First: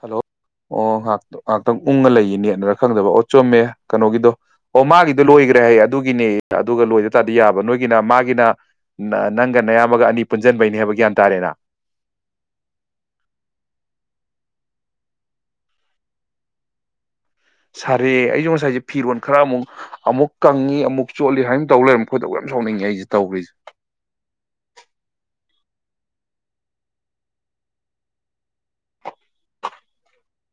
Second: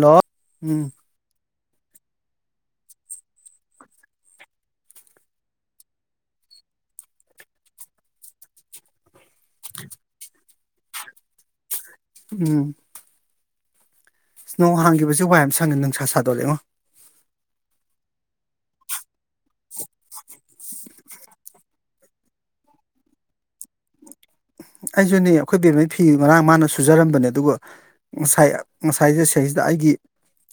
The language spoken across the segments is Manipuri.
ꯍꯜꯂꯣ ꯑꯣ ꯍꯥꯗꯣ ꯉꯥꯏꯍꯥꯛꯇꯪ ꯎꯡꯉ ꯂꯩꯌꯦꯅꯦ ꯅꯦꯠꯅꯔ ꯈꯪꯗꯕ ꯑꯣ ꯆꯨꯝꯃꯦ ꯀꯩꯅꯣꯒꯤꯗꯣ ꯑꯣ ꯃꯥꯒꯤꯗꯣ ꯂꯣꯏꯈ꯭ꯔꯦ ꯍꯥꯏꯌꯦ ꯑꯗꯨꯒꯤꯅꯦ ꯑꯗꯨꯒ ꯂꯣꯏꯗ ꯇꯥꯔꯗꯤ ꯌꯥꯕ ꯅꯣꯏꯒꯤꯅ ꯃꯥꯒꯤꯅ ꯅꯪꯒ ꯅꯌꯥꯝꯃꯒ ꯑꯅꯤ ꯄꯨꯟꯁꯤꯟꯕꯩꯅꯤ ꯍꯥꯏꯕ ꯒ꯭ꯌꯥꯟ ꯇꯥꯔꯦꯅ ꯎꯝ ꯏꯁ ꯅꯣꯡ ꯍꯥꯡꯈꯤꯕꯁꯦ ꯋꯥꯏ ꯌꯥꯝ ꯁꯪꯉꯦ ꯅꯨꯡꯁꯥ ꯁꯥꯗꯣꯔꯛ ꯑꯦꯕꯣ ꯁꯥꯔꯦ ꯑꯩꯁꯨ ꯉꯁꯥꯏꯁꯦ ꯐꯤꯔꯣꯟꯜ ꯈꯔ ꯑꯃꯨꯛ ꯑꯃꯨꯛ ꯀꯪꯉꯤ ꯑꯃꯨꯛ ꯆꯣꯠꯂꯤ ꯍꯥꯏꯅ ꯇꯧ ꯂꯩꯔꯝꯃꯦ ꯈꯣꯏꯗꯧ ꯌꯥꯝ ꯁꯥꯎꯅꯤꯡꯉꯦ ꯑꯩꯁꯦ ꯇꯧꯔꯤꯁꯦ ꯑꯩꯁꯨꯅꯦ ꯑꯩꯈꯣꯏ ꯕꯦꯝꯃꯩ ꯐꯤ ꯉꯔꯥꯡ ꯃꯥꯅ ꯁꯨꯖꯔꯝꯕꯅꯦ ꯑꯗꯨꯒ ꯉꯁꯥꯏ ꯉꯁꯥꯏꯗ ꯁꯩꯁꯤꯗ ꯑꯩꯒꯤ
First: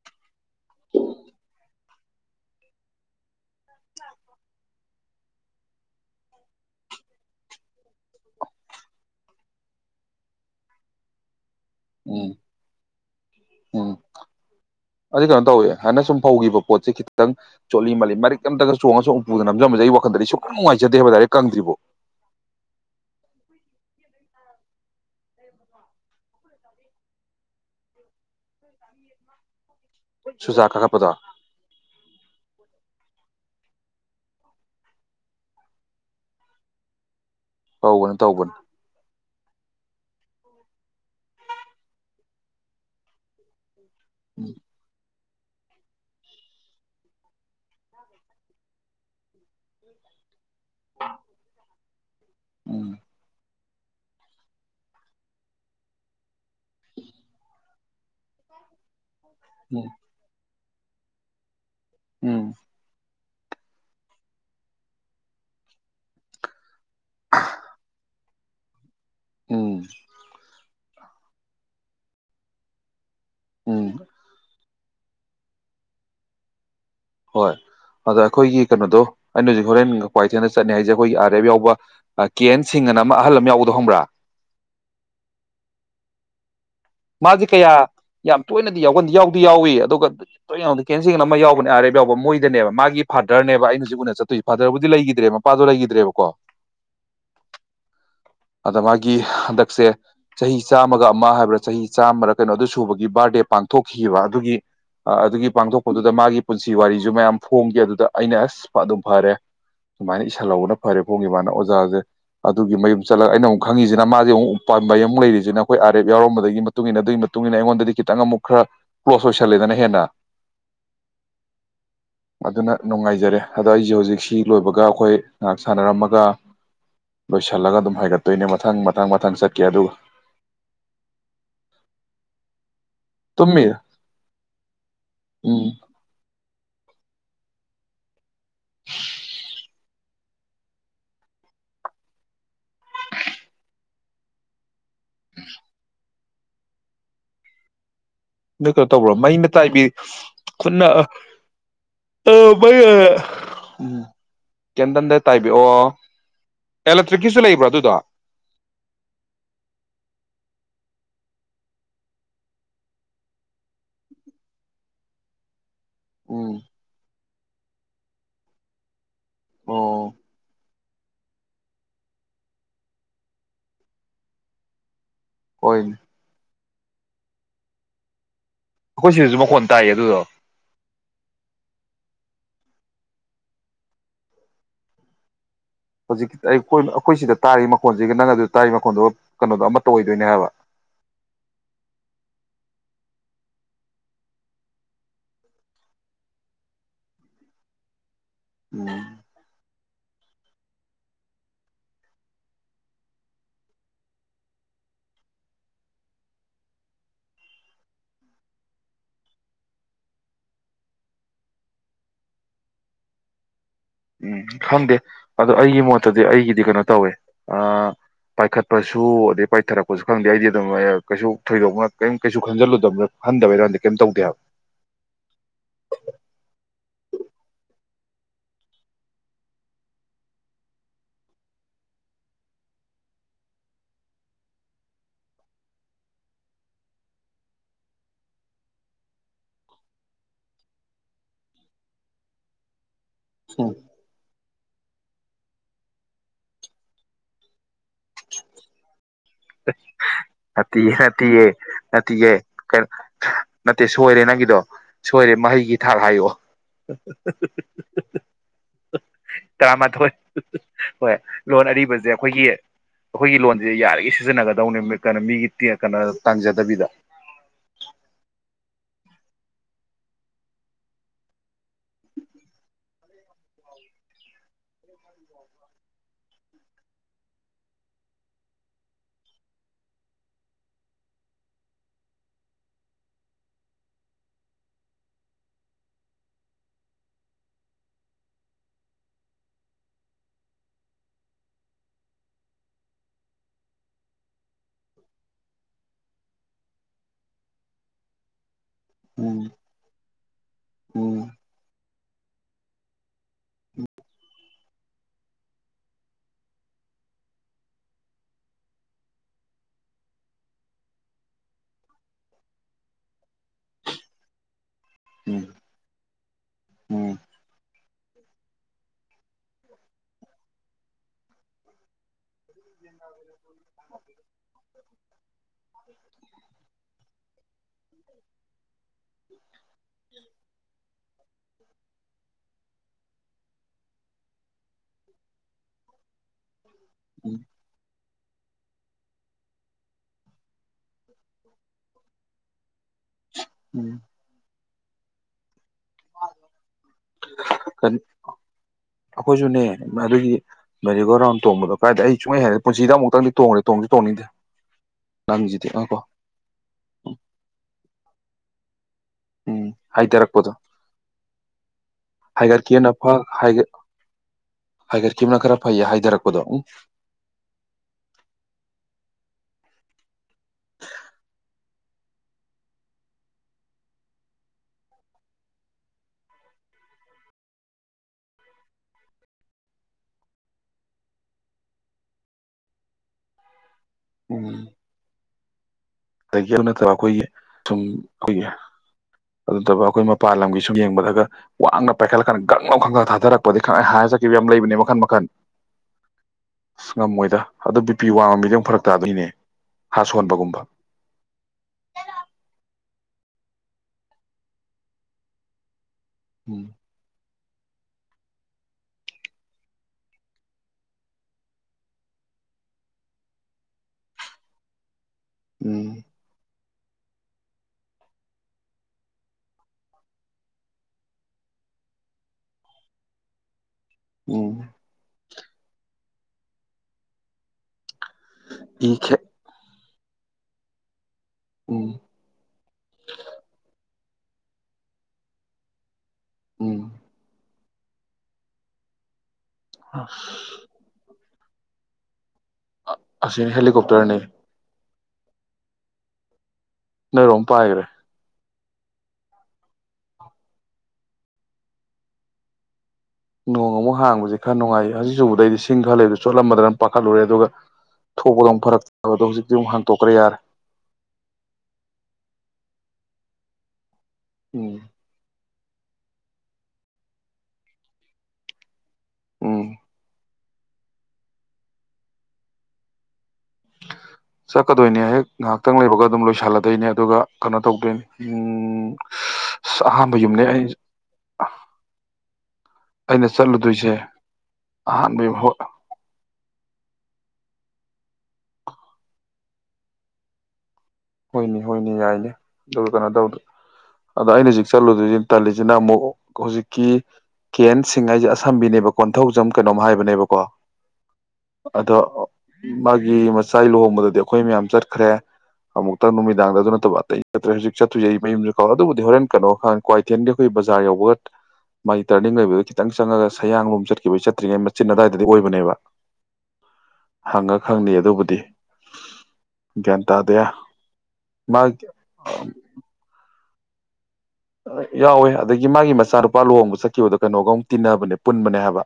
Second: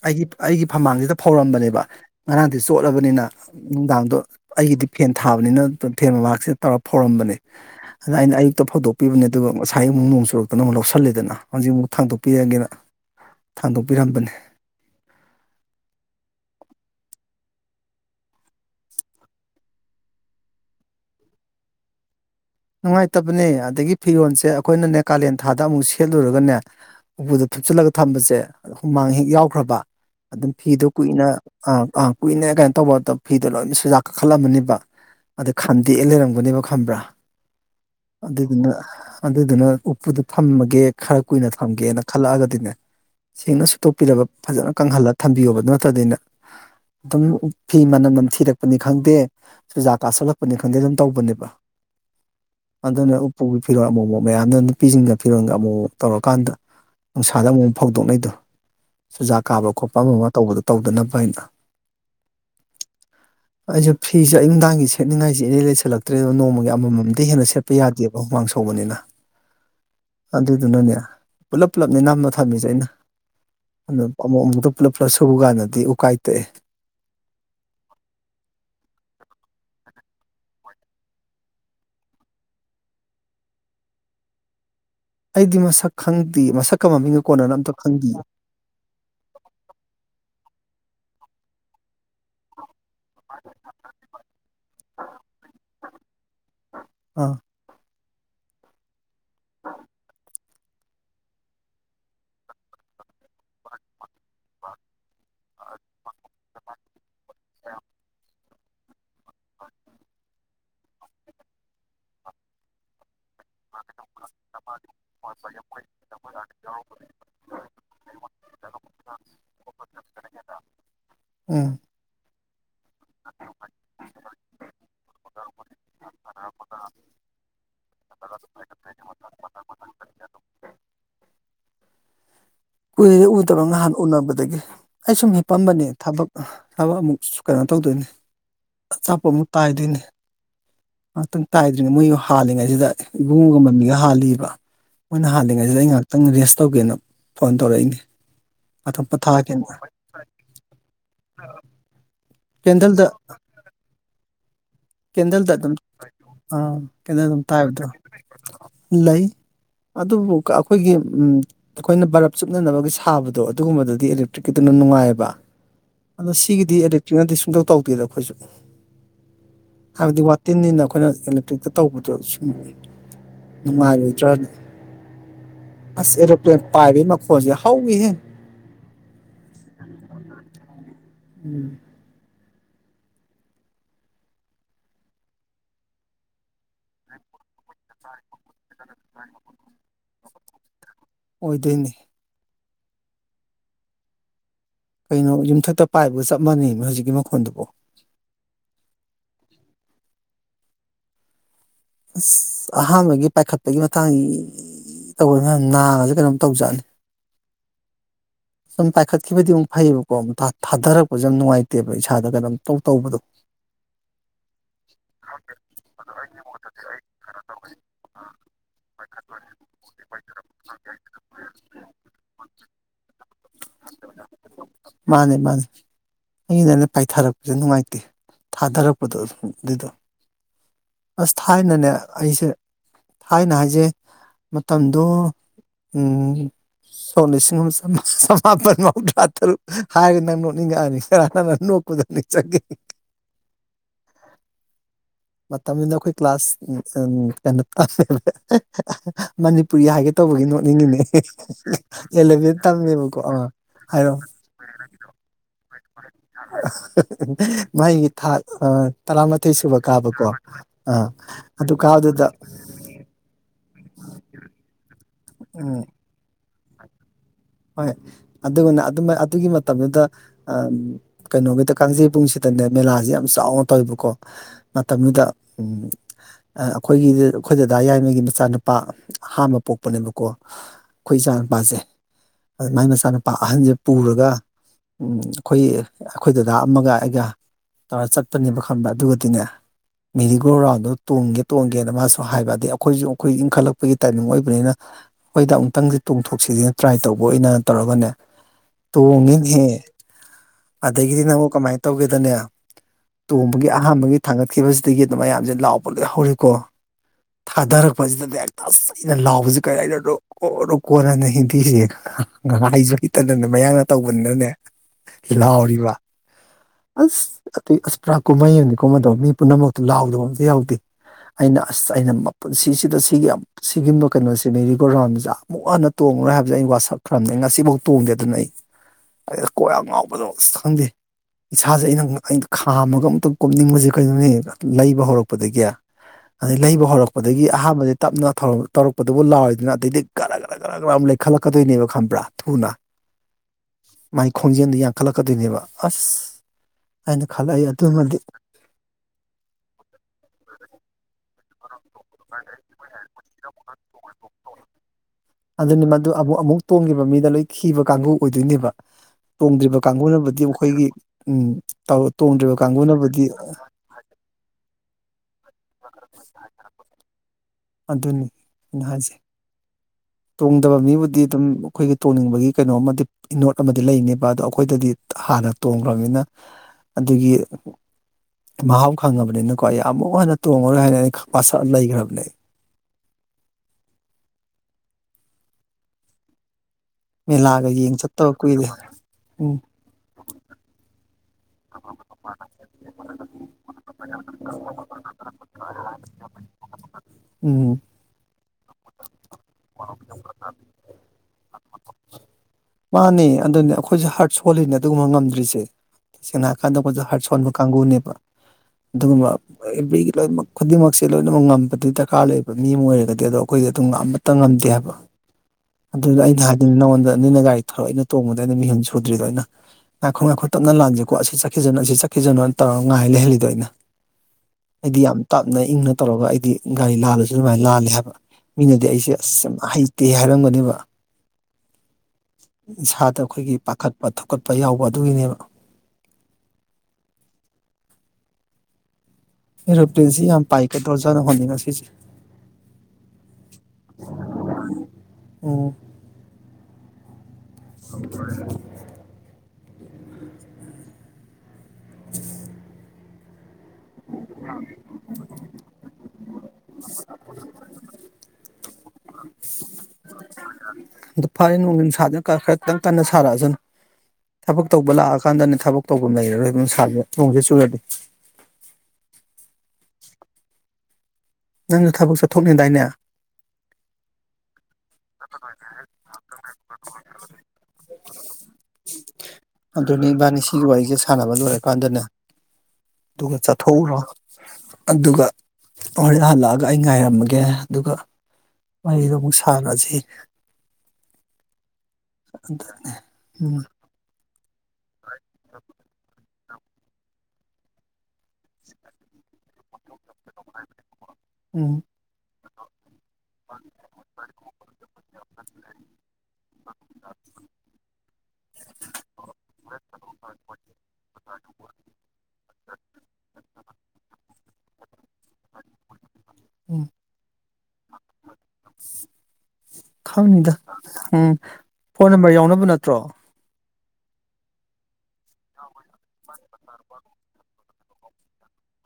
ꯑꯩꯒꯤ ꯑꯩꯒꯤ ꯐꯃꯥꯡꯁꯤꯗ ꯐꯧꯔꯝꯕꯅꯦꯕ ꯉꯔꯥꯡꯗꯤ ꯆꯣꯠꯂꯕꯅꯤꯅ ꯅꯨꯡꯗꯥꯡꯗꯣ ꯑꯩꯒꯤꯗꯤ ꯐꯦꯟ ꯊꯥꯕꯅꯤꯅ ꯐꯦꯟ ꯃꯃꯥꯡꯁꯤꯗ ꯇꯧꯔ ꯐꯧꯔꯝꯕꯅꯦ ꯑꯗꯨꯅ ꯑꯩꯅ ꯑꯌꯨꯛꯇ ꯐꯧꯗꯣꯛ ꯄꯤꯕꯅꯤ ꯑꯗꯨꯒ ꯉꯁꯥꯏ ꯅꯣꯡ ꯆꯨꯔꯛꯇꯅ ꯃꯨꯛ ꯂꯧꯁꯜꯂꯦꯗꯅ ꯍꯧꯖꯤꯛꯃꯛꯨ ꯎꯝ ꯊꯥꯡꯗꯣꯛꯄꯤꯔꯒꯦꯅ ꯎꯝ ꯊꯥꯡꯗꯣꯛꯄꯤꯔꯝꯕꯅꯤ ꯑꯗꯨ ꯀꯩꯅꯣ ꯇꯧꯋꯦ ꯍꯥꯟꯅ ꯁꯨꯝ ꯐꯧ ꯈꯤꯕ ꯄꯣꯠꯁꯦ ꯈꯤꯇꯪ ꯆꯣꯠꯂꯤ ꯃꯥꯜꯂꯤ ꯃꯔꯤꯛ ꯑꯝꯇꯒ ꯆꯣꯡꯉꯒ ꯆꯣꯡ ꯄꯨꯗꯅ ꯅꯝꯖꯝꯕꯁꯦ ꯑꯩꯒꯤ ꯋꯥꯈꯟꯗꯗꯤ ꯁꯨꯛꯅꯨꯡ ꯅꯨꯡꯉꯥꯏꯖꯗꯦ ꯍꯥꯏꯕ ꯗꯥꯏꯔꯦꯛ ꯀꯪꯗ꯭ꯔꯤꯕꯣ ꯅꯨꯡꯉꯥꯏꯇꯕꯅꯦ ꯑꯗꯒꯤ ꯐꯤꯔꯣꯜꯁꯦ ꯑꯩꯈꯣꯏꯅꯅꯦ ꯀꯥꯂꯦꯟ ꯊꯥꯗ ꯑꯃꯨꯛ ꯁꯦꯠꯂꯨꯔꯒꯅꯦ ꯎꯄꯨꯗ ꯊꯨꯞꯆꯜꯂꯒꯅꯦ ꯊꯝꯕꯁꯦ ꯍꯨꯃꯥꯡ ꯍꯦꯛ ꯌꯥꯎꯈ꯭ꯔꯕ ꯑꯗꯨꯝ ꯆꯨꯖꯥꯛ ꯐꯤꯗꯣ ꯀꯥꯈꯠꯄꯗꯣ ꯀꯨꯏꯅ ꯑꯥ ꯑꯥ ꯀꯨꯏꯅ ꯀ ꯑꯇꯧꯕ ꯐꯤꯗꯣ ꯂꯣꯏꯅ ꯁꯨꯖꯥ ꯀꯥꯈꯠꯂꯝꯃꯅꯤꯕ ꯑꯗ ꯈꯝꯗꯦꯛꯑ ꯂꯩꯔꯝꯒꯅꯦꯕ ꯈꯪꯕ꯭ꯔ ꯇꯧꯕꯅꯦ ꯇꯧꯕꯅꯦ ꯑꯗꯨꯗꯨꯅ ꯑꯗꯨꯗꯨꯅ ꯎꯄꯨꯗ ꯊꯝꯃꯒꯦ ꯈꯔ ꯀꯨꯏꯅ ꯊꯝꯒꯦꯅ ꯈꯜꯂꯛ ꯑꯒꯗꯤꯅꯦ ꯁꯦꯡꯅ ꯁꯨ ꯇꯣꯛꯄꯤꯔꯕ ꯎꯝ ꯐꯖꯅ ꯀꯪꯍꯜꯂ ꯊꯝꯕꯤꯌꯣꯕ ꯑꯗꯨ ꯅꯠꯇ꯭ꯔꯗꯤꯅꯦ ꯑꯗꯨꯝ ꯐꯤ ꯃꯅꯝ ꯅꯝ ꯊꯤꯔꯛꯄꯅꯤ ꯈꯪꯗꯦ ꯆꯨꯖꯥꯛ ꯀꯥꯥꯁꯜꯂꯛꯄꯅꯤ ꯈꯪꯗꯦ ꯑꯗꯨꯝ ꯇꯧꯕꯅꯦꯕ ꯎꯝ ꯑꯗꯨꯅ ꯎꯄꯨ ꯐꯤꯔꯣꯜ ꯑꯃꯨꯃꯛ ꯃꯌꯥꯝꯅ ꯅꯨꯄꯤꯁꯤꯡꯒ ꯐꯤꯔꯣꯜꯒ ꯑꯃꯨꯝꯛ ꯇꯧꯔꯀꯥꯟꯗ ꯅꯨꯡꯁꯥꯗ ꯑꯃꯨꯛꯛ ꯐꯧꯗꯣꯛꯅꯩꯗꯣ ꯁꯨꯖꯥ ꯀꯥꯕ ꯎꯝ ꯈꯣꯠꯄ ꯑꯃ ꯑꯃ ꯇꯧꯕꯗꯣ ꯇꯧꯗꯅꯕ ꯍꯥꯏꯅ ꯎꯝ ꯑꯩꯁꯨ ꯐꯤꯁꯦ ꯑꯌꯨ ꯅꯨꯡꯗꯥꯡꯒꯤ ꯁꯦꯠꯅꯤꯡꯉꯥꯏꯁꯦ ꯏꯂꯩ ꯂꯩꯁꯜꯂꯛꯇ꯭ꯔꯦꯗ ꯅꯣꯡꯃꯒꯤ ꯑꯃꯃꯝ ꯑꯗꯩ ꯍꯦꯟꯅ ꯁꯦꯠꯄ ꯌꯥꯗꯦꯕ ꯍꯨꯃꯥꯡ ꯁꯧꯕꯅꯤꯅ ꯎꯝ ꯑꯗꯨꯗꯨꯅꯅꯦ ꯄꯨꯂꯞ ꯄꯨꯜꯂꯞꯅꯦ ꯅꯝꯃ ꯊꯝꯃꯤꯁꯦ ꯑꯩꯅ ꯎꯝ ꯑꯗꯨꯝ ꯑꯃꯨꯛ ꯑꯃꯨꯛ ꯄꯨꯂꯞ ꯄꯨꯂꯞ ꯁꯨꯕ ꯀꯥꯟꯗꯗꯤ ꯎꯀꯥꯏ ꯇꯛꯑꯦ ꯍꯣꯏ ꯑꯗꯣ ꯑꯩꯈꯣꯏꯒꯤ ꯀꯩꯅꯣꯗꯣ ꯑꯩꯅ ꯍꯧꯖꯤꯛ ꯍꯣꯔꯦꯟ ꯀ꯭ꯋꯥꯏꯊꯦꯜꯅ ꯆꯠꯅꯤ ꯍꯥꯏꯁꯦ ꯑꯩꯈꯣꯏꯒꯤ ꯑꯥꯔ ꯑꯦꯐ ꯌꯥꯎꯕ ꯀꯦ ꯑꯦꯟ ꯁꯤꯡ ꯑꯅ ꯑꯃ ꯑꯍꯜ ꯑꯃ ꯌꯥꯎꯕꯗꯣ ꯈꯪꯕ꯭ꯔꯥ ꯑꯩꯗꯤ ꯃꯁꯛ ꯈꯪꯗꯦ ꯃꯁꯛ ꯃꯥꯁꯦ ꯀꯌꯥ ꯌꯥꯝ ꯇꯣꯏꯅꯗꯤ ꯌꯥꯎꯒꯟ ꯌꯥꯎꯗꯤ ꯌꯥꯎꯏ ꯑꯗꯨꯒ ꯂꯣꯏ ꯌꯥꯎꯕꯅꯤ ꯀꯦꯁꯂ ꯀꯩꯅꯣꯝꯃ ꯌꯥꯎꯕꯅꯦ ꯑꯔꯦ ꯑꯦ ꯌꯥꯎꯕ ꯃꯣꯏꯗꯅꯦꯕ ꯃꯥꯒꯤ ꯐꯥꯗꯔꯅꯦꯕ ꯑꯩꯅ ꯍꯩꯖꯤꯛ ꯎꯅ ꯆꯠꯇꯣꯏꯁꯦ ꯐꯥꯗꯔꯕꯨꯗꯤ ꯂꯩꯈꯤꯗ꯭ꯔꯦ ꯃꯄꯥꯗꯣ ꯂꯩꯈꯤꯗ꯭ꯔꯦ ꯗ꯭ꯔꯦꯕꯀꯣ ꯑꯥ ꯑꯗ ꯃꯥ ꯒꯤ ꯍꯟꯗꯛꯁꯦ ꯆꯍꯤ ꯆꯥꯝꯃꯒ ꯑꯃ ꯍꯥꯏꯕ꯭ꯔ ꯆꯍꯤ ꯆꯥꯝꯃꯔ ꯀꯩꯅꯣ ꯑꯗꯨ ꯁꯨꯕꯒꯤ ꯕꯥꯔꯗꯦ ꯄꯥꯡꯊꯣꯛꯈꯤꯕ ꯑꯗꯨꯒꯤ ꯑꯗꯨꯒꯤ ꯄꯥꯡꯊꯣꯛꯄꯗꯨ ꯑꯗꯨꯗ ꯃꯥꯒꯤ ꯄꯨꯟꯁꯤ ꯋꯥꯔꯤꯁꯨ ꯃꯌꯥꯝ ꯐꯣꯡꯈꯤ ꯑꯗꯨꯗ ꯑꯩꯅ ꯑꯁ ꯑꯗꯣ ꯐꯔꯦ ꯁꯨꯃꯥꯏꯅ ꯏꯁꯜꯍꯧꯕꯅ ꯐꯔꯦ ꯐꯣꯡꯉꯤꯕ ꯑꯣꯖꯥꯁꯦ ꯑꯗꯨꯒꯤ ꯃꯌꯨꯝ ꯆꯠꯂꯒ ꯑꯩꯅ ꯑꯃꯨꯛ ꯈꯪꯉꯤꯁꯤꯅ ꯃꯥꯁꯦ ꯃꯨꯛ ꯎꯄꯥꯜ ꯄꯌꯦꯝ ꯑꯣꯢꯔꯤꯁꯤꯅ ꯑꯩꯈꯣꯏ ꯑꯥꯔ ꯑꯦꯞ ꯌꯥꯎꯔꯝꯕꯗꯣ ꯑꯗꯨ ꯃꯇꯨꯡꯏꯟꯅ ꯑꯗꯨꯏ ꯃꯇꯨꯡꯏꯟꯅ ꯑꯩꯉꯣꯟꯗꯗꯤ ꯈꯤꯇꯪ ꯑꯃꯨꯛ ꯈꯔ ꯀ꯭ꯂꯣꯁ ꯑꯣꯏꯁꯜꯂꯤꯗꯅ ꯍꯦꯟꯅ ꯎꯝ ꯑꯗꯨꯅ ꯅꯨꯡꯉꯥꯏꯖꯔꯦ ꯑꯗꯣ ꯑꯩꯁꯦ ꯍꯧꯖꯤꯛꯁꯤ ꯂꯣꯏꯕꯒ ꯑꯩꯈꯣꯏ ꯉꯥꯏꯍꯥꯛ ꯁꯥꯟꯅꯔꯝꯃꯒ ꯂꯣꯏꯁꯤꯜꯂꯒ ꯑꯗꯨꯝ ꯍꯥꯏꯒꯠ ꯇꯣꯏꯅꯦ ꯃꯊꯪ ꯃꯊꯪ ꯃꯊꯪ ꯆꯠꯀꯦ ꯑꯗꯨꯒ ꯀꯨꯏꯔꯦ ꯎꯗꯕ ꯇꯨꯝꯃꯤ ꯅꯍꯥꯟ ꯎꯅꯕꯗꯒꯤ ꯑꯩ ꯁꯨꯝ ꯎꯝ ꯍꯤꯄꯝꯕꯅꯦ ꯊꯕꯛ ꯊꯕꯛ ꯑꯃꯨꯛ ꯀꯩꯅꯣ ꯇꯧꯗꯣꯏꯅꯤ ꯆꯥꯄꯣꯠ ꯃꯨꯛ ꯇꯥꯏꯗꯣꯏꯅꯤ ꯉꯥꯛꯇꯪ ꯇꯥꯏꯗ꯭ꯔꯤꯉꯩ ꯃꯣꯏ ꯍꯥꯜꯂꯤꯉꯩ ꯁꯤꯗ ꯏꯕꯨꯡꯒꯨꯝꯕ ꯃꯤꯍ ꯊꯥꯂꯤꯕ ꯃꯣꯏꯅ ꯍꯥꯟꯉꯤꯗꯉꯩꯗꯥ ꯑꯩ ꯈꯤꯇꯪ ꯔꯦꯁ ꯇꯧꯒꯦꯅ ꯐꯣꯟ ꯇꯧꯔꯛꯏꯅꯦ ꯑꯗꯣ ꯀꯩꯅꯣ ꯉꯥꯛꯇꯪ ꯇꯧꯕ꯭ꯔꯣ ꯃꯩ ꯅ ꯄꯣꯊꯥꯒꯦꯅ ꯇꯥꯏꯕꯤ ꯈꯨꯠꯅ ꯀꯦꯟꯗꯜꯗ [unintelligible] ꯀꯦꯟꯗꯜꯗ ꯑꯗꯨꯝ ꯑꯥ ꯀꯦꯟꯗꯜ ꯑꯦꯂꯦꯛꯇ꯭ꯔꯤꯛꯀꯤꯁꯨ ꯑꯗꯨꯝ ꯂꯩꯕ꯭ꯔꯥ ꯇꯥꯏꯕꯗꯣ ꯑꯗꯨꯗꯣ ꯂꯩ ꯑꯗꯨꯕꯨ ꯑꯩꯈꯣꯏꯒꯤ ꯑꯩꯈꯣꯏꯅ ꯕꯔꯞ ꯆꯨꯞꯅꯅꯕꯒꯤ ꯁꯥꯕꯗꯣ ꯑꯗꯨꯒꯨꯝꯕꯗꯗꯤ ꯑꯦꯂꯦꯛꯇ꯭ꯔꯤꯛꯀꯤꯗꯨꯅ ꯅꯨꯡꯉꯥꯏꯑꯦꯕ ꯑꯗꯣ ꯎꯝ ꯁꯤꯒꯤꯗꯤ ꯑꯦꯗꯤꯛꯇꯤ ꯅꯠꯇꯦ ꯑꯗꯣ ꯑꯩꯈꯣꯏꯁꯨ ꯇꯧꯗꯦꯗ ꯑꯩꯈꯣꯏꯁꯨ ꯑꯣ ꯍꯥꯏꯕꯗꯤ ꯋꯥꯇꯤꯟꯅꯤꯅꯀꯣ ꯑꯩꯈꯣꯏꯅ ꯖꯜꯇ꯭ꯔꯤꯛꯇ ꯇꯧꯕꯗꯣ ꯁꯨꯝ ꯅꯨꯡꯉꯥꯏꯔꯣꯏꯗ꯭ꯔꯅꯦ ꯍꯣꯏꯅꯦ ꯑꯁ ꯑꯦꯂꯦꯇ꯭ꯔꯤꯛ ꯄꯥꯏꯒꯤꯕ ꯃꯈꯣꯟꯁꯤ ꯍꯧꯋꯤꯍꯦ ꯑꯩꯈꯣꯏ ꯁꯤꯗꯁꯨ ꯃꯈꯣꯟ ꯇꯥꯏꯌꯦ ꯑꯗꯨꯗꯣ [inaudible] ꯍꯧꯖꯤꯛ ꯑꯩ ꯑꯩꯈꯣꯏ ꯁꯤꯗ ꯇꯥꯔꯤ ꯃꯈꯣꯟꯁꯤꯒ ꯅꯪ ꯑꯗꯨ ꯇꯥꯔꯤ ꯃꯈꯣꯟꯗꯣ ꯀꯩꯅꯣꯗꯣ ꯑꯃꯠꯇ ꯑꯣꯏ ꯑꯗꯨꯅꯦ ꯍꯥꯏꯕ ꯑꯣꯏꯗꯣꯏꯅꯤ ꯀꯩꯅꯣ ꯌꯨꯝꯊꯛꯇ ꯄꯥꯏꯕꯒ ꯆꯞ ꯃꯥꯟꯅꯩꯕ ꯍꯧꯖꯤꯛꯀꯤ ꯃꯈꯣꯟꯗꯨꯕꯨꯣ ꯎꯝ ꯑꯁ ꯑꯍꯥꯟꯕꯒꯤ ꯄꯥꯏꯈꯠꯄꯒꯤ ꯃꯇꯥꯡ ꯇꯧꯋꯧ ꯈꯔ ꯅꯥꯒꯁꯦ ꯀꯩꯅꯣꯝ ꯇꯧꯖꯥꯠꯅꯤ ꯁꯨꯝ ꯄꯥꯏꯈꯠꯈꯤꯕꯗꯤ ꯑꯃꯨꯛ ꯐꯩꯌꯦꯕꯀꯣ ꯊꯥꯗꯔꯛꯄꯁꯦ ꯌꯥꯝ ꯅꯨꯡꯉꯥꯏꯇꯦꯕ ꯏꯁꯥꯗ ꯀꯩꯅꯣꯝ ꯏꯇꯧ ꯇꯧꯕꯗꯣ ꯎꯝ ꯈꯪꯗꯦ ꯑꯗꯣ ꯑꯩꯒꯤ ꯃꯣꯠꯇꯗꯤ ꯑꯩꯒꯤꯗꯤ ꯀꯩꯅꯣ ꯇꯧꯋꯦ ꯑꯥ ꯄꯥꯏꯈꯠꯄꯁꯨ ꯑꯗꯩ ꯄꯥꯏꯊꯔꯛꯄꯁꯨ ꯈꯪꯗꯦ ꯑꯩꯗꯤ ꯑꯗꯨꯝ ꯀꯩꯁꯨ ꯊꯣꯏꯗꯣꯛꯅ ꯀꯦꯝ ꯀꯩꯁꯨ ꯈꯟꯖꯤꯜꯂꯨꯗꯕꯗꯣ ꯃꯥꯅꯦ ꯃꯥꯅꯦ ꯑꯩꯅ ꯄꯥꯏꯊꯔꯛꯄꯗꯣ ꯅꯨꯡꯉꯥꯏꯇꯦ ꯊꯥꯗꯔꯛꯄꯗꯣ ꯑꯗꯨꯗꯣ ꯑꯁ ꯊꯥꯏꯅꯅꯦ ꯑꯩꯁꯦ ꯊꯥꯏꯅ ꯍꯥꯏꯖꯦ ꯃꯇꯝꯗꯣ ꯁꯣꯛ ꯂꯤꯁꯤꯡ ꯑꯃ ꯆꯝ ꯃꯥꯄꯟ ꯃꯧꯗꯔꯥ ꯇꯔꯨꯛ ꯍꯥꯏꯔꯒ ꯅꯪ ꯅꯣꯛꯅꯤꯡ ꯉꯛꯑꯅꯤ ꯅꯪ ꯅꯣꯛꯄꯗ ꯨꯅꯤꯡ ꯖꯪꯉꯦ [inaudible] ꯃꯇꯝꯗꯨꯗ ꯑꯩꯈꯣꯏ ꯀ꯭ꯂꯥꯁ ꯎꯝ ꯀꯩꯅꯣ ꯃꯅꯤꯄꯨꯔꯤ ꯍꯥꯏꯒ ꯇꯧꯕꯒꯤ ꯅꯠꯇꯤꯌꯦ ꯅꯣꯛꯅꯤꯡꯉꯤꯅꯦ ꯅꯠꯇꯤꯌꯦ ꯑꯦꯂꯦꯚꯦꯟ ꯅꯠꯇꯤꯌꯦ ꯅꯠꯇꯦ ꯁꯣꯏꯔꯦ ꯅꯪꯒꯤꯗꯣ ꯁꯣꯏꯔꯦ ꯃꯍꯩ ꯃꯍꯩꯒꯤ ꯊꯥꯛ ꯇꯔꯥꯃꯥꯊꯣꯏ ꯁꯨꯕ ꯇꯔꯥꯃꯥꯊꯣꯏ ꯀꯥꯕꯀꯣ ꯑ ꯍꯣꯏ ꯂꯣꯟ ꯑꯗꯨ ꯑꯔꯤꯕꯁꯦ ꯀꯥꯗꯨꯗ ꯁꯤꯖꯤꯟꯅꯒꯗꯧ ꯅꯦꯃꯤꯠ ꯀꯩꯅꯣ ꯃꯤꯒꯤ ꯇꯦꯛꯀꯥꯅ ꯑꯗꯨꯝ ꯇꯥꯡꯖꯕꯤ ꯗꯕꯤꯗ ꯍꯣꯏ ꯑꯗꯨꯅ ꯑꯗꯨ ꯑꯗꯨꯒꯤ ꯃꯇꯝꯗꯨꯗ ꯑ ꯀꯩꯅꯣꯒꯤꯗ ꯀꯥꯡꯖꯩꯕꯨꯡꯁꯤꯗꯅꯦ ꯃꯦꯂꯥꯁꯦ ꯌꯥꯝ ꯆꯥꯎꯅ ꯇꯧꯋꯦꯕꯀꯣ ꯃꯇꯝꯗꯨꯗ ꯑꯩꯈꯣꯏꯒꯤꯗ ꯑꯩꯈꯣꯏ ꯗꯗꯥ ꯌꯥꯏꯃꯥꯒꯤ ꯃꯆꯥꯅꯨꯄꯥ ꯑꯍꯟꯕ ꯄꯣꯛꯄꯅꯦꯕꯀꯣ ꯑꯩꯈꯣꯏ ꯏꯆꯥ ꯅꯨꯨꯄꯥꯁꯦ ꯃꯥꯏ ꯃꯆꯥꯅꯨꯄꯥ ꯑꯍꯟꯖꯦ ꯄꯨꯔꯒ ꯑꯩꯈꯣꯏ ꯑꯩꯈꯣꯏ ꯗꯗꯥ ꯑꯃꯒ ꯑꯩꯒ ꯇꯧꯔ ꯆꯠꯄꯅꯦꯕ ꯈꯟꯕ ꯑꯗꯨꯒꯗꯤꯅꯦ ꯃꯦꯔꯤꯒꯣꯜ ꯔꯥꯎꯟꯗꯣ ꯇꯣꯡꯒꯦ ꯇꯣꯡꯒꯦꯅ ꯃꯥꯁꯨ ꯍꯥꯏꯕ ꯑꯗꯩ ꯑꯩꯈꯣꯏꯁꯨ ꯑꯩꯈꯣꯏ ꯏꯟꯈꯠꯂꯛꯄꯒꯤ ꯇꯥꯏꯃꯤꯡ ꯑꯣꯏꯕꯅꯤꯅ ꯑꯩꯈꯣꯏꯗ ꯑꯃꯨꯛꯇꯪ ꯇꯣꯡꯊꯣꯛꯁꯤꯁꯤꯅ ꯇ꯭ꯔꯥꯏ ꯇꯧꯕ ꯑꯣꯏꯅ ꯇꯧꯔꯒꯅꯦ ꯎꯝ ꯇꯣꯡꯉꯦꯅꯦꯍꯦ ꯎꯝ ꯑꯗꯒꯤꯗꯤ ꯅꯪꯕꯨ ꯀꯃꯥꯏꯅ ꯇꯧꯒꯦ ꯗꯅꯦ ꯇꯣꯡꯕꯒꯤ ꯑꯍꯥꯟꯕꯒꯤ ꯊꯥꯡꯒꯠꯈꯤꯕꯁꯤꯗꯒꯤ ꯑꯗꯨ ꯃꯌꯥꯝꯖꯦ ꯂꯥꯎꯕ ꯂꯣꯏ ꯍꯧꯔꯀꯣ ꯊꯥꯗꯔꯛꯄꯁꯤꯗꯅꯦ ꯍꯦꯛꯇ ꯑꯩꯅ ꯂꯥꯎꯕꯁꯤ ꯀꯔꯤꯅꯣ ꯔꯨꯀꯣ ꯔꯨꯀꯣꯅ [unintelligible] ꯎꯝ ꯂꯥꯎꯔꯤꯕ ꯎꯝ ꯑꯁ ꯄꯨꯔꯥ ꯀꯨꯝꯍꯩ ꯑꯝꯅꯤꯀꯣ ꯃꯗꯣ ꯄꯨꯝꯅꯃꯛꯇꯨ ꯂꯥꯎꯗꯕ ꯑꯝꯇ ꯌꯥꯎꯗꯦ ꯑꯩꯅ ꯑꯁ ꯑꯩꯅ ꯄꯨꯟꯁꯤꯁꯤꯗ ꯁꯤꯒꯤ ꯁꯤꯒꯨꯝꯕ ꯀꯩꯅꯣꯁꯦ ꯃꯦꯔꯤ ꯒꯣꯒꯜꯔꯥꯎꯟꯁꯤ ꯑꯃꯨꯛ ꯍꯟꯅ ꯇꯣꯡꯉꯔꯣꯏ ꯍꯥꯏꯕ ꯑꯩ ꯋꯥꯁꯛꯈ꯭ꯔꯕꯅꯤ ꯉꯁꯤꯕꯧ ꯇꯣꯡꯗꯦ ꯑꯗꯨꯅ ꯑꯩ ꯀꯣꯛ ꯌꯥꯝ ꯉꯥꯎꯕꯗꯣ ꯈꯪꯗꯦ ꯏꯁꯥꯖꯦ ꯑꯩꯅ ꯑꯩꯅ ꯈꯥꯝꯃꯒ ꯑꯝꯇ ꯀꯨꯞꯅꯤꯡꯕꯁꯦ ꯀꯩꯅꯣꯅꯦꯍꯦ ꯂꯩꯕ ꯍꯧꯔꯛꯄꯗꯒꯤ ꯑꯗꯩ ꯂꯩꯕ ꯎꯝ ꯍꯧꯔꯛꯄꯗꯒꯤ ꯑꯍꯥꯟꯕꯗꯤ ꯇꯞꯅ ꯊꯧꯔꯝ ꯇꯧꯔꯛꯄꯗꯨꯕꯨ ꯂꯥꯎꯏꯗꯅ ꯑꯇꯩꯗꯤ ꯒꯔ ꯒꯥ ꯒꯥ ꯑꯃ ꯂꯩ ꯈꯜꯂꯛꯀꯗꯣꯏꯅꯦꯕ ꯈꯪꯕ꯭ꯔꯥ ꯊꯨꯅ ꯎꯝ ꯃꯥꯥꯏ ꯈꯣꯡꯖꯦꯜꯗ ꯌꯥꯝ ꯈꯜꯂꯛꯀꯗꯣꯏꯅꯦꯕ ꯑꯗꯨꯃꯗꯤ ꯑꯩꯈꯣꯏꯁꯨꯅꯦ ꯃꯗꯨꯒꯤ ꯃꯦꯔꯤꯒꯣ ꯔꯥꯎꯟ ꯇꯣꯡꯕꯗꯣ ꯀꯥꯏꯗꯦ ꯑꯩ ꯁꯨꯡꯍꯩ ꯍꯩꯅꯗꯦ ꯄꯨꯟꯁꯤꯗ ꯑꯃꯨꯛꯇꯪꯗꯤ ꯇꯣꯡꯒ꯭ꯔꯦ ꯇꯣꯡ [unintelligible] ꯑꯗꯨꯅꯤ ꯃꯗꯨ ꯑꯃꯨꯛ ꯑꯃꯨꯛ ꯇꯣꯡꯈꯤꯕ ꯃꯤꯗ ꯂꯣꯏ ꯈꯤꯕ ꯀꯥꯡꯒꯨ ꯑꯣꯏꯗꯣꯏꯅꯦꯕ ꯎꯝ ꯇꯣꯡꯗ꯭ꯔꯤꯕ ꯀꯥꯡꯒꯨꯅꯕꯨꯗꯤ ꯍꯥꯏꯊꯔꯛꯄꯗꯣ ꯃꯨꯛ ꯑꯩꯈꯣꯏꯒꯤ ꯎꯝ ꯇꯧ ꯇꯣꯡꯗ꯭ꯔꯤꯕ ꯍꯥꯏꯒꯠꯈꯤꯕꯅ ꯐ ꯀꯥꯡꯒꯨꯅꯕꯨꯗꯤ [unintelligible] ꯐꯩꯌꯦ ꯍꯥꯏꯗꯔꯛꯄꯗꯣ ꯎꯝ ꯑꯗꯨꯅꯤ ꯑꯩꯅ ꯍꯥꯏꯁꯦ ꯇꯣꯡꯗꯕ ꯃꯤꯕꯨꯗꯤ ꯑꯗꯨꯝ ꯑꯩꯈꯣꯏꯒꯤ ꯇꯣꯡꯅꯤꯡꯕꯒꯤ ꯀꯩꯅꯣ ꯑꯃꯗꯤ ꯏꯅꯣꯠ ꯑꯃꯗꯤ ꯂꯩꯅꯦꯕ ꯑꯗꯣ ꯑꯩꯈꯣꯏꯗꯗꯤ ꯍꯥꯟꯅ ꯇꯣꯡꯒ꯭ꯔꯝꯅꯤꯅ ꯑꯗꯨꯒꯤ ꯃꯍꯥꯎ ꯈꯪꯉꯕꯅꯤꯅꯀꯣ ꯑꯩ ꯑꯃꯨꯛ ꯍꯟꯅ ꯇꯣꯡꯉꯔꯣꯏ ꯍꯥꯏꯅ ꯑꯩ ꯋꯥꯁꯛ ꯑꯝ ꯂꯩꯒ꯭ꯔꯕꯅꯦ ꯑꯩ ꯎꯝ [unintelligible] ꯆ ꯑꯩꯈꯣꯏꯒꯤ ꯃꯦꯂꯥꯒ ꯊꯨꯝ ꯌꯦꯡ ꯆꯠꯇꯕ ꯑꯩꯈꯣꯏꯒꯤ ꯀꯨꯏꯔꯦ ꯎꯝ ꯑꯗꯨꯇ ꯄ ꯑꯩꯈꯣꯏ ꯃꯄꯥꯟ ꯂꯝꯒꯤ ꯁꯨꯝ ꯌꯦꯡꯕꯗꯒ ꯋꯥꯡꯅ ꯄꯥꯏꯈꯠꯂꯀꯥꯟꯗ ꯒꯪ ꯂꯥꯎ ꯈꯪꯊꯥ ꯊꯥꯗꯔꯛꯄꯗꯤ ꯈꯪꯍꯥꯏ ꯍꯥꯏꯔ ꯆꯠꯈꯤꯕ ꯌꯥꯝ ꯂꯩꯕꯅꯦ ꯃꯈꯟ ꯃꯈꯟ ꯑꯁ ꯉꯝꯃꯣꯏꯗ ꯎꯝ ꯑꯗꯨ ꯕꯤ ꯄꯤ ꯋꯥꯡꯕ ꯃꯤꯗꯤ ꯑꯝ ꯐꯔꯛ ꯇꯥꯗꯣꯏꯅꯦ ꯍ꯭ꯥꯔꯠ ꯁꯣꯟꯕꯒꯨꯝꯕ ꯃꯥꯅꯦ ꯑꯗꯨꯅꯦ ꯑꯩꯈꯣꯏꯁꯦ ꯍꯥꯔꯠ ꯁꯣꯜꯂꯤꯅꯦ ꯑꯗꯨꯒꯨꯝꯕ ꯉꯝꯗ꯭ꯔꯤꯁꯦ ꯁꯦꯡꯅ ꯎꯝ ꯍꯥꯏꯀꯥꯟꯗ ꯈꯣꯏꯖꯦ ꯍꯥꯔꯠ ꯁꯣꯟꯕ ꯀꯥꯡꯒꯨꯅꯦꯕ ꯑꯗꯨꯒꯨꯝꯕ ꯑꯞ ꯑꯦꯕ꯭ꯔꯤꯒꯤ ꯂꯣꯏꯅꯃꯛ ꯈꯨꯗꯤꯡꯃꯛꯁꯦ ꯂꯣꯏꯅꯃꯛ ꯉꯝꯕꯗꯤ ꯗꯔꯀꯥꯔ ꯂꯩꯌꯦꯕ ꯃꯤ ꯑꯃ ꯑꯣꯏꯔꯒꯗꯤ ꯑꯗꯣ ꯑꯩꯈꯣꯏꯗꯤ ꯑꯗꯨꯝ ꯑꯃꯇ ꯉꯝꯗꯦ ꯍꯥꯏꯕ ꯎꯝ ꯑꯗꯨꯗ ꯑꯩꯅ ꯍꯥꯏ ꯅꯉꯣꯟꯗ ꯃꯤꯅ ꯒꯥꯔꯤ ꯊꯧꯔ ꯑꯩꯅ ꯇꯣꯡꯕꯗ ꯃꯤꯍꯨꯟ ꯁꯨꯗ꯭ꯔꯤꯗꯣ ꯑꯩꯅ ꯉꯥꯏꯈꯣ ꯉꯥꯏꯈꯣ ꯇꯞꯅ ꯂꯥꯟꯖꯦ ꯀꯣ ꯑꯁꯤ ꯆꯠꯈꯤꯖꯅꯨ ꯑꯁꯤ ꯆꯠꯈꯤꯖꯅꯨꯅ ꯇꯧꯔ ꯉꯥꯏ ꯂꯩꯍꯜꯂꯤꯗꯣ ꯑꯩꯅ ꯎꯝ ꯑꯩꯗꯤ ꯌꯥꯝ ꯇꯞꯅ ꯏꯪꯅ ꯇꯧꯔꯒ ꯑꯩꯗꯤ ꯒꯥꯔꯤ ꯂꯥꯜꯂꯁꯨ ꯑꯗꯨꯃꯥꯏ ꯂꯥꯜꯂꯦ ꯍꯥꯏꯕ ꯃꯤꯅꯗꯤ ꯏ ꯑꯩꯁꯦ ꯈꯦ ꯑꯁ ꯌꯥꯝ ꯇꯦ ꯍꯥꯏꯔꯝꯒꯅꯤꯕ ꯎꯝ ꯏꯁꯥꯗ ꯑꯩꯈꯣꯏꯒꯤ ꯄꯥꯈꯠ ꯄ ꯊꯨꯀꯠꯄ ꯌꯥꯎꯕ ꯑꯗꯨꯒꯤꯅꯦꯕ ꯎꯝ ꯑꯦꯔꯣꯄ꯭ꯂꯦꯟꯁꯤ ꯌꯥꯝ ꯄꯥꯏ ꯀꯩꯗꯧꯔ ꯖꯥꯠꯅꯣ ꯈꯪꯗꯦ ꯉꯥ [unintelligible] ꯑ ꯑꯁꯤꯅ ꯍꯦꯂꯤꯀꯣꯞꯇꯔꯅꯦ ꯑꯣ ꯅꯣꯏꯔꯣꯝ ꯄꯥꯏꯈ꯭ꯔꯦ [inaudible] ꯅꯣꯡ ꯑꯃꯨꯛ ꯍꯥꯡꯕꯁꯦ ꯈꯔ ꯅꯨꯡꯉꯥꯏꯌꯦ ꯍꯧꯖꯤꯛ ꯆꯨꯕꯗꯨ ꯑꯩꯗꯤ ꯁꯤꯡ ꯈꯔ ꯂꯩꯕꯗꯨ ꯆꯣꯠꯂꯝꯃꯗ꯭ꯔꯥꯅ ꯄꯥꯈꯠꯂꯨꯔꯦ ꯑꯗꯨꯒ ꯊꯣꯛꯄꯗꯣ ꯑꯃꯨꯛ ꯐꯔꯛ ꯇꯥꯗꯧꯁꯤ ꯑꯃꯨꯛ ꯍꯥꯡꯇꯣꯛꯈ꯭ꯔꯦ ꯌꯥꯔꯦ ꯁꯥꯔꯛꯑꯖꯅꯨ ꯊꯕꯛ ꯎꯝ ꯇꯧꯕ ꯂꯥꯛꯑꯀꯥꯟꯗꯅꯦ ꯊꯕꯛ ꯇꯧꯕꯝ ꯂꯩꯔꯔꯣꯏ ꯅꯨꯡꯁꯥꯖꯦ ꯅꯣꯡꯁꯦ ꯆꯨꯔꯗꯤ ꯎꯝ ꯅꯪꯖꯨ ꯊꯕꯛ ꯆꯠꯊꯣꯛꯅꯤꯗꯥꯏꯅꯦ ꯆꯠꯀꯗꯣꯏꯅꯦ ꯍꯦꯛ ꯉꯥꯛꯍꯥꯛꯇꯪ ꯂꯩꯕꯒ ꯑꯗꯨꯝ ꯂꯣꯏꯁꯜꯂꯗꯣꯏꯅꯦ ꯑꯗꯨꯒ ꯀꯩꯅꯣ ꯇꯧꯗꯣꯏꯅꯤ ꯎꯝ ꯑꯁ ꯑꯗꯨꯅꯤ ꯑꯍꯥꯟꯕ ꯏꯕꯥꯅꯤ ꯌꯨꯝꯅꯦ ꯁꯤꯒꯤ ꯑꯩ ꯋꯥꯔꯤꯁꯦ ꯁꯥꯟꯅꯕ ꯂꯣꯏꯔꯦꯀꯥꯟꯗꯅꯦ ꯑꯩꯅ ꯑꯗꯨꯒ ꯆꯠꯂꯨꯗꯣꯏꯁꯦ ꯆꯠꯊꯣꯛꯎꯔꯣ ꯑꯍꯥꯟꯕ ꯑꯗꯨꯒ ꯌꯨꯝ ꯍꯣꯏ ꯍꯣꯔꯦꯟ ꯍꯜꯂꯛꯑ ꯑꯩ ꯉꯥꯏꯔꯝꯃꯒꯦ ꯑꯗꯨꯒ ꯋꯥꯔꯤꯗꯣ ꯑꯃꯨꯛ ꯁꯥꯔꯁꯤ ꯍꯣꯏꯅꯤ ꯍꯣꯏꯅꯤ ꯌꯥꯏꯅꯦ ꯑꯗꯨꯒ ꯀꯩꯅꯣ ꯇꯧ ꯎꯝ ꯑꯗꯨ ꯑꯩꯅ ꯆꯠꯂꯨꯗꯣꯏꯖꯦ ꯇꯜꯂꯤꯁꯤꯅ ꯑꯃꯨꯛ ꯍꯧꯖꯤꯛꯀꯤ ꯀꯦꯟ ꯁꯤꯡ ꯍꯥꯏꯁꯦ ꯑꯁꯝꯕꯤꯅꯦꯕ ꯀꯣꯟꯊꯧꯖꯝ ꯀꯩꯅꯣꯝ ꯍꯥꯏꯕ ꯕꯅꯦꯕꯀꯣ ꯎꯝ ꯑꯗꯣ [inaudible] ꯃꯥꯒꯤ ꯃꯆꯥꯥꯏ ꯂꯨꯍꯣꯡꯕꯗꯗꯤ ꯑꯩꯈꯣꯏ ꯃꯌꯥꯝ ꯆꯠꯈ꯭ꯔꯦ ꯑꯃꯨꯛꯇꯪ ꯅꯨꯃꯤꯗꯥꯡꯗ ꯑꯗꯨ ꯅꯠꯇꯕ ꯑꯇꯩ ꯆꯠꯇ꯭ꯔꯦ ꯍꯧꯖꯤꯛ ꯆꯠꯇꯣꯏꯁꯦ ꯑꯩ ꯃꯌꯨꯝꯁꯨ ꯀꯥꯎꯔꯦ ꯑꯗꯨꯕꯨꯗꯤ ꯍꯣꯔꯦꯟ ꯀꯩꯅꯣ ꯀ꯭ꯋꯥꯀꯩꯊꯦꯟꯒꯤ ꯑꯩꯈꯣꯏ ꯕꯖꯥꯔ ꯌꯧꯕꯒ ꯃꯥꯥꯏ ꯇꯔꯅꯤꯡ ꯂꯩꯕꯗꯣ ꯈꯤꯇꯪ ꯆꯪꯉꯒ ꯁꯌꯥꯡꯂꯣꯝ ꯆꯠꯈꯤꯕꯩ ꯆꯠꯇ꯭ꯔꯤꯉꯩ ꯃꯆꯤꯟ ꯑꯗꯨꯋꯥꯏꯗꯗꯤ ꯑꯣꯏꯕꯅꯦꯕ ꯎꯝ ꯍꯪꯉ ꯈꯪꯅꯤ ꯑꯗꯨꯕꯨꯗꯤ ꯒ꯭ꯌꯥꯟ ꯇꯥꯗꯦ ꯈꯪꯅꯤꯗ ꯎꯝ ꯃꯥ ꯐꯣꯟ ꯅꯝꯕꯔ ꯌꯥꯎꯅꯕ ꯅꯠꯇ꯭ꯔꯣ ꯌꯥꯎꯋꯦ ꯑꯗꯒꯤ ꯃꯥꯒꯤ ꯃꯆꯥꯅꯨꯄꯥ ꯂꯨꯍꯣꯡꯕ ꯆꯠꯈꯤꯕꯗꯣ ꯀꯩꯅꯣꯒ ꯑꯃꯨꯛ ꯇꯤꯟꯅꯕꯅꯦ ꯄꯨꯟꯕꯅꯦ ꯍꯥꯏꯕ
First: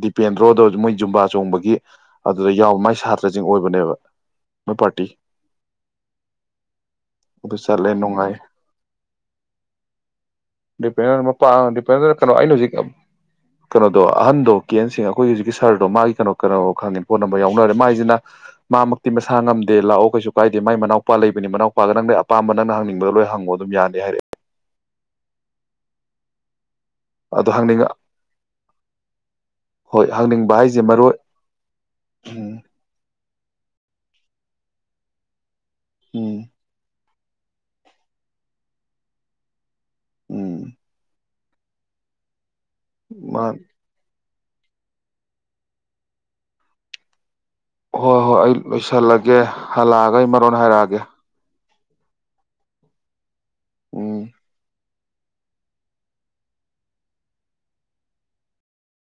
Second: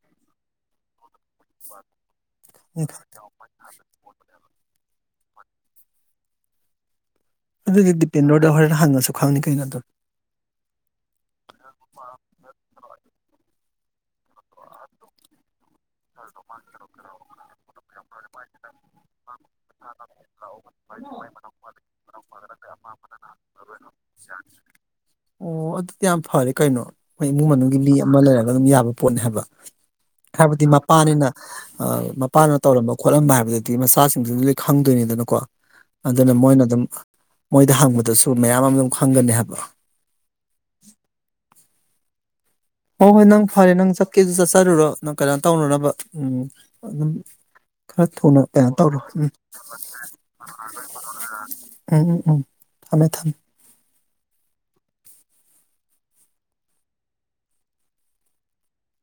ꯗꯤꯄꯦꯟꯗ꯭ꯔꯣꯗꯣ ꯃꯣꯏ ꯖꯨꯝꯕꯥ ꯆꯣꯡꯕꯒꯤ ꯑꯗꯨꯗ ꯌꯥꯎ ꯃꯥꯏ ꯁꯥꯇ꯭ꯔꯁꯤꯡ ꯑꯣꯏꯕꯅꯦꯕ ꯃꯣꯏ ꯄꯥꯔꯇꯤ ꯑꯗꯨ ꯑꯗꯨꯗꯤ ꯆꯠꯂꯦ ꯅꯨꯡꯉꯥꯏ ꯗꯤꯄꯦꯟꯗ꯭ꯔꯣꯗꯣ ꯍꯣꯔꯦꯟ ꯍꯪꯉꯁꯨ ꯈꯪꯅꯤ ꯀꯩꯅꯣ ꯑꯗꯨꯝ ꯗꯤꯄꯦꯟꯗ꯭ꯔ ꯃꯄꯥ ꯗꯤꯄꯦꯟꯗ꯭ꯔꯣ ꯀꯩꯅꯣ ꯑꯩꯅ ꯍꯧꯖꯤꯛ ꯀꯩꯅꯣꯗꯣ ꯑꯍꯟꯗꯣ ꯀꯦꯟ ꯑꯦꯟ ꯁꯦꯡ ꯑꯩꯈꯣꯏꯒꯤ ꯍꯧꯖꯤꯛꯀꯤ ꯁꯥꯔꯗꯣ ꯃꯥꯒꯤ ꯀꯩꯅꯣ ꯀꯩꯅꯣ ꯈꯪꯉꯦ ꯐꯣꯟ ꯅꯝꯕꯔ ꯌꯥꯎꯅꯔꯦ ꯃꯥꯏꯁꯤꯅ ꯃꯥꯃꯛꯇꯤ ꯃꯁꯥ ꯉꯝꯗꯦ ꯂꯥꯛꯑꯣ ꯀꯩꯁꯨ ꯀꯥꯏꯗꯦ ꯃꯥꯏ ꯃꯅꯥꯎꯄꯥ ꯂꯩꯕꯅꯤ ꯃꯅꯥꯎꯄꯥꯒ ꯅꯪꯗ ꯑꯄꯥꯝꯕ ꯅꯪꯅ ꯍꯪꯅꯤꯡꯕꯗ ꯂꯣꯏ ꯍꯪꯉꯣ ꯑꯗꯨꯝ ꯌꯥꯅꯤ ꯍꯥꯏꯔꯛꯑꯦ ꯑꯣ ꯑꯗꯨꯗꯤ ꯌꯥꯝ ꯐꯔꯦ ꯀꯩꯅꯣ ꯃꯣꯏ ꯏꯃꯨꯡ ꯑꯗꯣ ꯃꯅꯨꯡꯒꯤ ꯍꯪꯅꯤꯡ ꯃꯤ ꯑꯃ ꯂꯩꯔꯒ ꯑꯗꯨꯝ ꯌꯥꯕ ꯄꯣꯠꯅꯦ ꯍꯥꯏꯕ ꯍꯣꯏ ꯍꯪꯅꯤꯡꯕ ꯍꯥꯏꯕꯗꯤ ꯍꯥꯏꯁꯦ ꯃꯔꯣꯏ ꯃꯄꯥꯅꯤꯅ ꯑꯥ ꯎꯝ ꯃꯄꯥꯅꯅ ꯇꯧꯔꯝꯕ ꯈꯣꯠꯂꯝꯕ ꯍꯥꯏꯕ ꯑꯗꯨꯗꯤ ꯃꯆꯥꯁꯤꯡꯗꯨꯁꯨ ꯂꯣꯏ ꯈꯪꯗꯣꯏꯅꯤꯗꯅꯀꯣ ꯑꯗꯨꯅ ꯎꯝ ꯃꯣꯏꯅ ꯑꯗꯨꯝ ꯃꯣꯏꯗ ꯍꯪꯕꯗꯁꯨ ꯃꯌꯥꯝ ꯑꯃ ꯑꯗꯨꯝ ꯈꯪꯒꯅꯤ ꯍꯥꯏꯕ ꯎꯝ ꯍꯣ ꯍꯣꯏ ꯅꯪ ꯃꯥ ꯐꯔꯦ ꯅꯪ ꯆꯠ ꯀꯦꯁꯨ ꯆꯠꯆꯔꯨꯔꯣ ꯅꯪ ꯀꯩꯅꯣ ꯇꯧꯅꯅꯕ ꯎꯝ ꯑꯗꯨꯝ ꯈꯔ ꯍꯣꯏ ꯍꯣꯏ ꯊꯨꯅ ꯑꯩ ꯀꯩꯅꯣ ꯇꯧꯔꯣ ꯎꯝ ꯂꯣꯏꯁꯜꯂꯒꯦ ꯍꯜꯂꯛꯑꯒ ꯑꯩ ꯃꯔꯣꯟ ꯍꯥꯏꯔꯛꯑꯒꯦ ꯎꯝ ꯎꯝ ꯎꯝ ꯊꯝꯃꯦ ꯊꯝꯃꯦ ꯎꯝ